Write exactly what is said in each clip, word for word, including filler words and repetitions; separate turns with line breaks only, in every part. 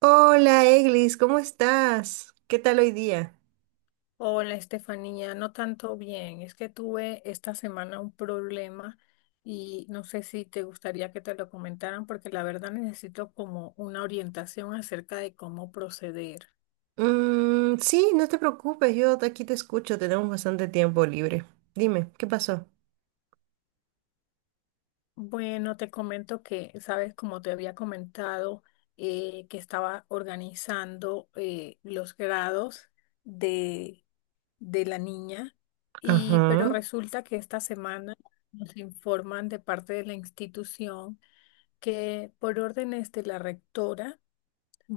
Hola, Eglis, ¿cómo estás? ¿Qué tal hoy día?
Hola, Estefanía, no tanto bien. Es que tuve esta semana un problema y no sé si te gustaría que te lo comentaran porque la verdad necesito como una orientación acerca de cómo proceder.
Mm, sí, no te preocupes, yo de aquí te escucho, tenemos bastante tiempo libre. Dime, ¿qué pasó?
Bueno, te comento que, sabes, como te había comentado, eh, que estaba organizando eh, los grados de, de la niña y pero
Ajá,
resulta que esta semana nos informan de parte de la institución que por órdenes de la rectora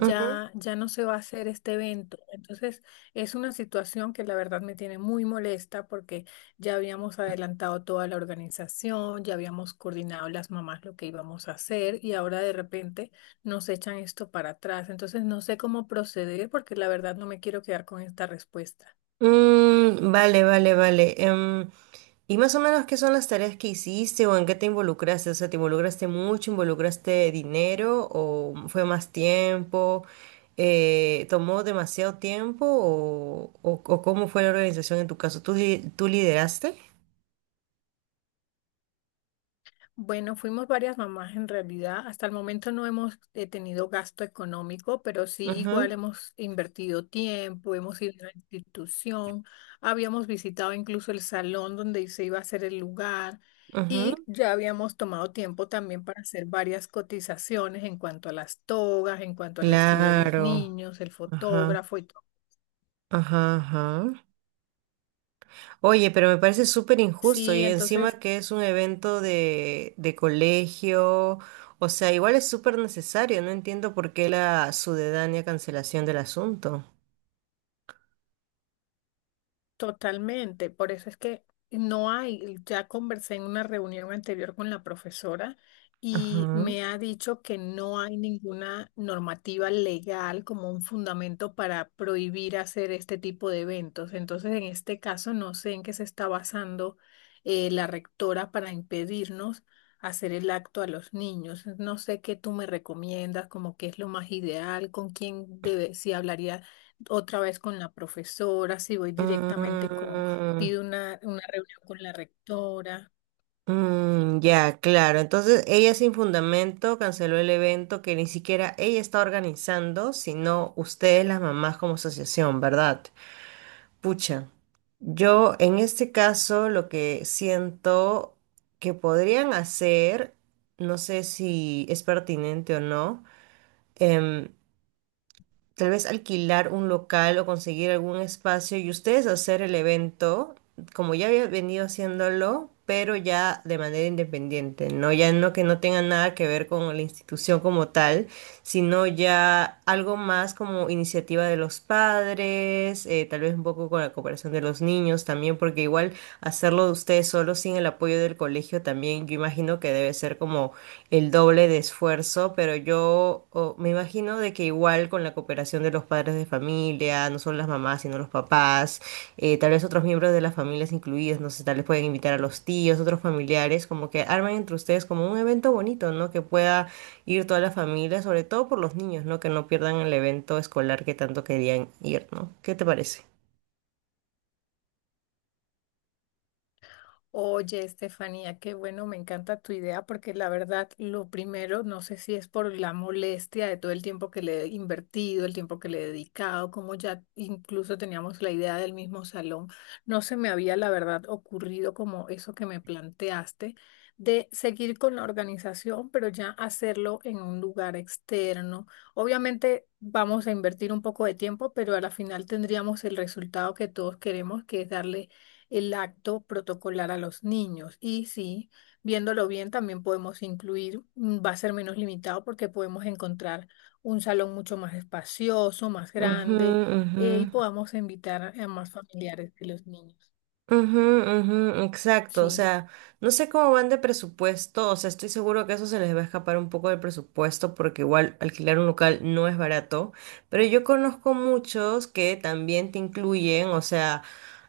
ujú.
ya no se va a hacer este evento. Entonces, es una situación que la verdad me tiene muy molesta porque ya habíamos adelantado toda la organización, ya habíamos coordinado las mamás lo que íbamos a hacer y ahora de repente nos echan esto para atrás. Entonces, no sé cómo proceder porque la verdad no me quiero quedar con esta respuesta.
Mm, vale, vale, vale. Em, ¿y más o menos qué son las tareas que hiciste o en qué te involucraste? O sea, ¿te involucraste mucho, involucraste dinero o fue más tiempo? Eh, ¿tomó demasiado tiempo o, o- o cómo fue la organización en tu caso? ¿Tú, li- tú lideraste?
Bueno, fuimos varias mamás en realidad. Hasta el momento no hemos eh, tenido gasto económico, pero sí
Ajá,
igual hemos invertido tiempo, hemos ido a la institución, habíamos visitado incluso el salón donde se iba a hacer el lugar
ajá.
y ya habíamos tomado tiempo también para hacer varias cotizaciones en cuanto a las togas, en cuanto al vestido de los
Claro,
niños, el
ajá,
fotógrafo y todo.
ajá, ajá. Oye, pero me parece súper injusto
Sí,
y encima
entonces
que es un evento de, de colegio, o sea, igual es súper necesario, no entiendo por qué la sucedánea cancelación del asunto.
totalmente, por eso es que no hay, ya conversé en una reunión anterior con la profesora y
Ajá.
me ha dicho que no hay ninguna normativa legal como un fundamento para prohibir hacer este tipo de eventos. Entonces, en este caso, no sé en qué se está basando eh, la rectora para impedirnos hacer el acto a los niños. No sé qué tú me recomiendas, como qué es lo más ideal, con quién debe, si hablaría otra vez con la profesora, si voy directamente con,
Mm,
pido una, una reunión con la rectora.
mm, ya, claro, entonces ella sin fundamento canceló el evento que ni siquiera ella está organizando, sino ustedes las mamás como asociación, ¿verdad? Pucha, yo en este caso lo que siento que podrían hacer, no sé si es pertinente o no, em, tal vez alquilar un local o conseguir algún espacio y ustedes hacer el evento, como ya había venido haciéndolo, pero ya de manera independiente, ¿no? Ya no, que no tenga nada que ver con la institución como tal, sino ya algo más como iniciativa de los padres, eh, tal vez un poco con la cooperación de los niños también, porque igual hacerlo de ustedes solos sin el apoyo del colegio también, yo imagino que debe ser como el doble de esfuerzo, pero yo o- me imagino de que igual con la cooperación de los padres de familia, no solo las mamás, sino los papás, eh, tal vez otros miembros de las familias incluidos, no sé, tal vez pueden invitar a los tíos, otros familiares, como que armen entre ustedes como un evento bonito, ¿no? Que pueda ir toda la familia, sobre todo por los niños, ¿no? Que no pierdan el evento escolar que tanto querían ir, ¿no? ¿Qué te parece?
Oye, Estefanía, qué bueno, me encanta tu idea porque la verdad, lo primero, no sé si es por la molestia de todo el tiempo que le he invertido, el tiempo que le he dedicado, como ya incluso teníamos la idea del mismo salón, no se me había la verdad ocurrido como eso que me planteaste de seguir con la organización, pero ya hacerlo en un lugar externo. Obviamente vamos a invertir un poco de tiempo, pero a la final tendríamos el resultado que todos queremos, que es darle el acto protocolar a los niños. Y sí, viéndolo bien, también podemos incluir, mm, va a ser menos limitado porque podemos encontrar un salón mucho más espacioso, más
Ujú,
grande,
ujú.
eh, y podamos invitar a más familiares de los niños.
Ujú, ujú, exacto, o
Sí.
sea, no sé cómo van de presupuesto, o sea, estoy seguro que eso se les va a escapar un poco del presupuesto porque igual alquilar un local no es barato, pero yo conozco muchos que también te incluyen, o sea,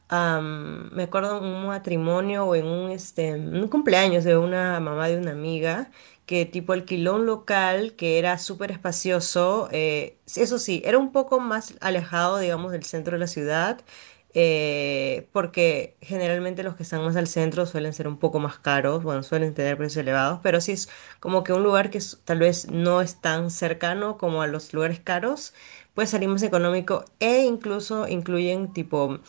am, me acuerdo en un matrimonio o en un, este, un cumpleaños de una mamá de una amiga que tipo alquiló un local que era súper espacioso, eh, eso sí, era un poco más alejado, digamos, del centro de la ciudad, eh, porque generalmente los que están más al centro suelen ser un poco más caros, bueno, suelen tener precios elevados, pero sí es como que un lugar que es- tal vez no es tan cercano como a los lugares caros, puede salir más económico e incluso incluyen tipo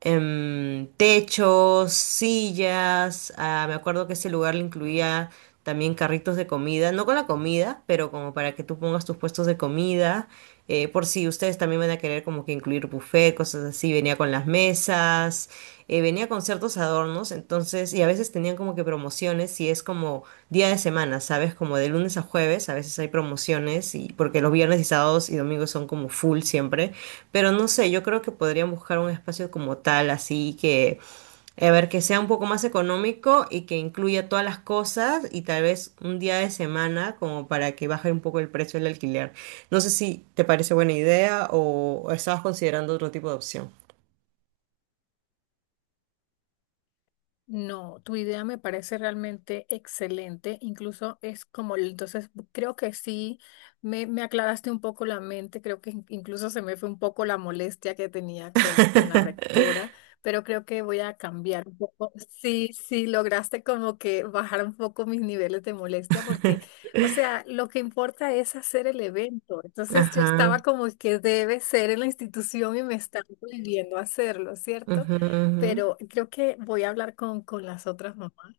em, techos, sillas. Ah, me acuerdo que ese lugar le incluía también carritos de comida, no con la comida, pero como para que tú pongas tus puestos de comida. Eh, por si ustedes también van a querer como que incluir buffet, cosas así, venía con las mesas, eh, venía con ciertos adornos, entonces, y a veces tenían como que promociones, y es como día de semana, ¿sabes? Como de lunes a jueves, a veces hay promociones, y porque los viernes y sábados y domingos son como full siempre. Pero no sé, yo creo que podrían buscar un espacio como tal, así que, a ver, que sea un poco más económico y que incluya todas las cosas y tal vez un día de semana como para que baje un poco el precio del alquiler. No sé si te parece buena idea o, o estabas considerando otro tipo de opción.
No, tu idea me parece realmente excelente, incluso es como, el- entonces creo que sí, me, me aclaraste un poco la mente, creo que in- incluso se me fue un poco la molestia que tenía con, con la rectora, pero creo que voy a cambiar un poco. Sí, sí, lograste como que bajar un poco mis niveles de molestia porque, o sea, lo que importa es hacer el evento, entonces yo estaba
Ajá.
como que debe ser en la institución y me están prohibiendo hacerlo, ¿cierto?
Ujú, ujú.
Pero creo que voy a hablar con, con las otras mamás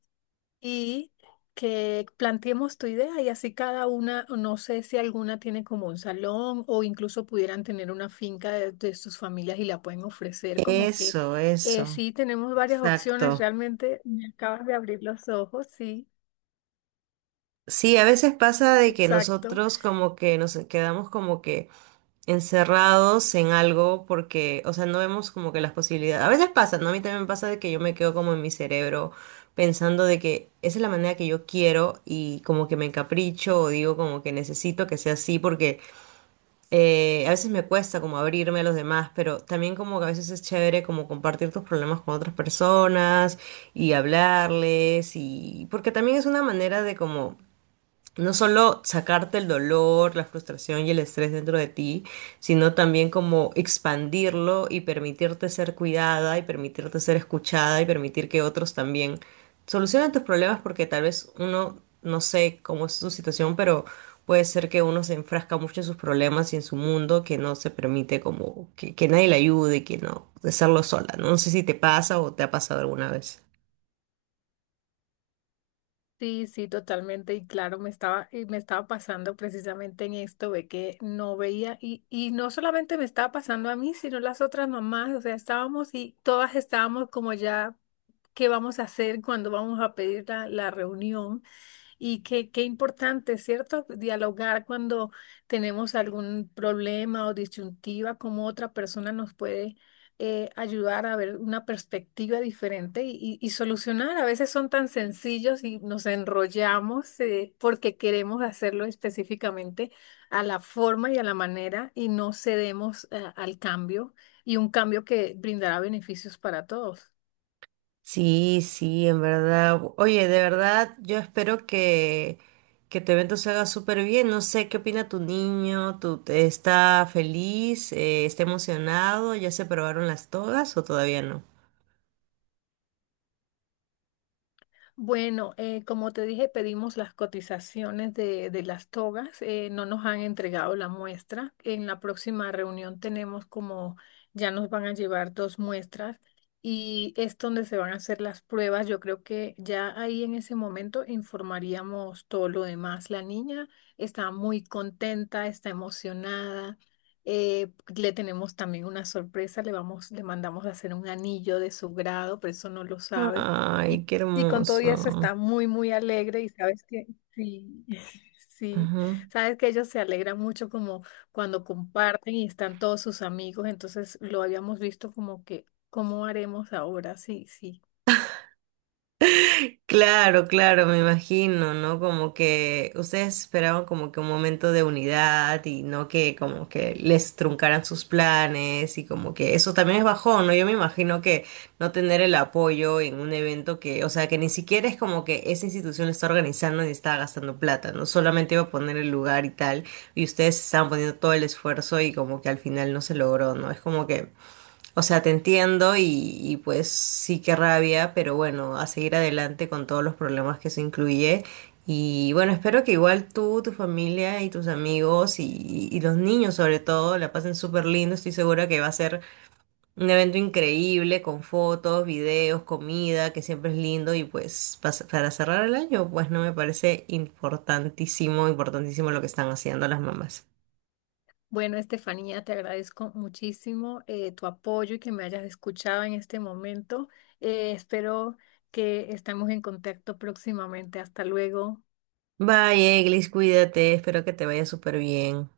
y que planteemos tu idea y así cada una, no sé si alguna tiene como un salón o incluso pudieran tener una finca de, de sus familias y la pueden ofrecer, como que
Eso,
eh,
eso.
sí, tenemos varias opciones,
Exacto.
realmente me acabas de abrir los ojos, sí,
Sí, a veces pasa de que
exacto.
nosotros como que nos quedamos como que... encerrados en algo porque, o sea, no vemos como que las posibilidades. A veces pasa, ¿no? A mí también me pasa de que yo me quedo como en mi cerebro pensando de que esa es la manera que yo quiero y como que me encapricho o digo como que necesito que sea así porque eh, a veces me cuesta como abrirme a los demás, pero también como que a veces es chévere como compartir tus problemas con otras personas y hablarles y porque también es una manera de como no solo sacarte el dolor, la frustración y el estrés dentro de ti, sino también como expandirlo y permitirte ser cuidada y permitirte ser escuchada y permitir que otros también solucionen tus problemas porque tal vez uno, no sé cómo es su situación, pero puede ser que uno se enfrasca mucho en sus problemas y en su mundo que no se permite como que, que nadie le ayude, que no, de hacerlo sola, ¿no? No sé si te pasa o te ha pasado alguna vez.
Sí, sí, totalmente. Y claro, me estaba, eh, me estaba pasando precisamente en esto de que no veía, y, y no solamente me estaba pasando a mí, sino las otras mamás. O sea, estábamos y todas estábamos como ya, ¿qué vamos a hacer cuando vamos a pedir la, la reunión? Y qué, qué importante, ¿cierto? Dialogar cuando tenemos algún problema o disyuntiva, cómo otra persona nos puede eh, ayudar a ver una perspectiva diferente y, y- y solucionar. A veces son tan sencillos y nos enrollamos eh, porque queremos hacerlo específicamente a la forma y a la manera y no cedemos eh, al cambio y un cambio que brindará beneficios para todos.
Sí, sí, en verdad. Oye, de verdad, yo espero que, que tu evento se haga súper bien. No sé, ¿qué opina tu niño? ¿Tú te- está feliz? Eh, ¿está emocionado? ¿Ya se probaron las togas o todavía no?
Bueno, eh, como te dije, pedimos las cotizaciones de, de las togas. Eh, no nos han entregado la muestra. En la próxima reunión tenemos como ya nos van a llevar dos muestras y es donde se van a hacer las pruebas. Yo creo que ya ahí en ese momento informaríamos todo lo demás. La niña está muy contenta, está emocionada. Eh, le tenemos también una sorpresa. Le vamos, le mandamos a hacer un anillo de su grado, pero eso no lo sabe.
Ay,
Y
qué
y con todo y eso
hermoso.
está muy, muy alegre y sabes que sí, sí, sabes que ellos se alegran mucho como cuando comparten y están todos sus amigos, entonces lo habíamos visto como que, ¿cómo haremos ahora? Sí, sí.
Claro, claro, me imagino, ¿no? Como que ustedes esperaban como que un momento de unidad y no que como que les truncaran sus planes y como que eso también es bajón, ¿no? Yo me imagino que no tener el apoyo en un evento que, o sea, que ni siquiera es como que esa institución lo está organizando ni está gastando plata, ¿no? Solamente iba a poner el lugar y tal, y ustedes estaban poniendo todo el esfuerzo y como que al final no se logró, ¿no? Es como que o sea, te entiendo y, y pues sí que rabia, pero bueno, a seguir adelante con todos los problemas que eso incluye. Y bueno, espero que igual tú, tu familia y tus amigos y, y los niños sobre todo la pasen súper lindo. Estoy segura que va a ser un evento increíble con fotos, videos, comida, que siempre es lindo. Y pues pas- para cerrar el año, pues no me parece importantísimo, importantísimo lo que están haciendo las mamás.
Bueno, Estefanía, te agradezco muchísimo eh, tu apoyo y que me hayas escuchado en este momento. Eh, espero que estemos en contacto próximamente. Hasta luego.
Bye, Eglis, cuídate, espero que te vaya súper bien.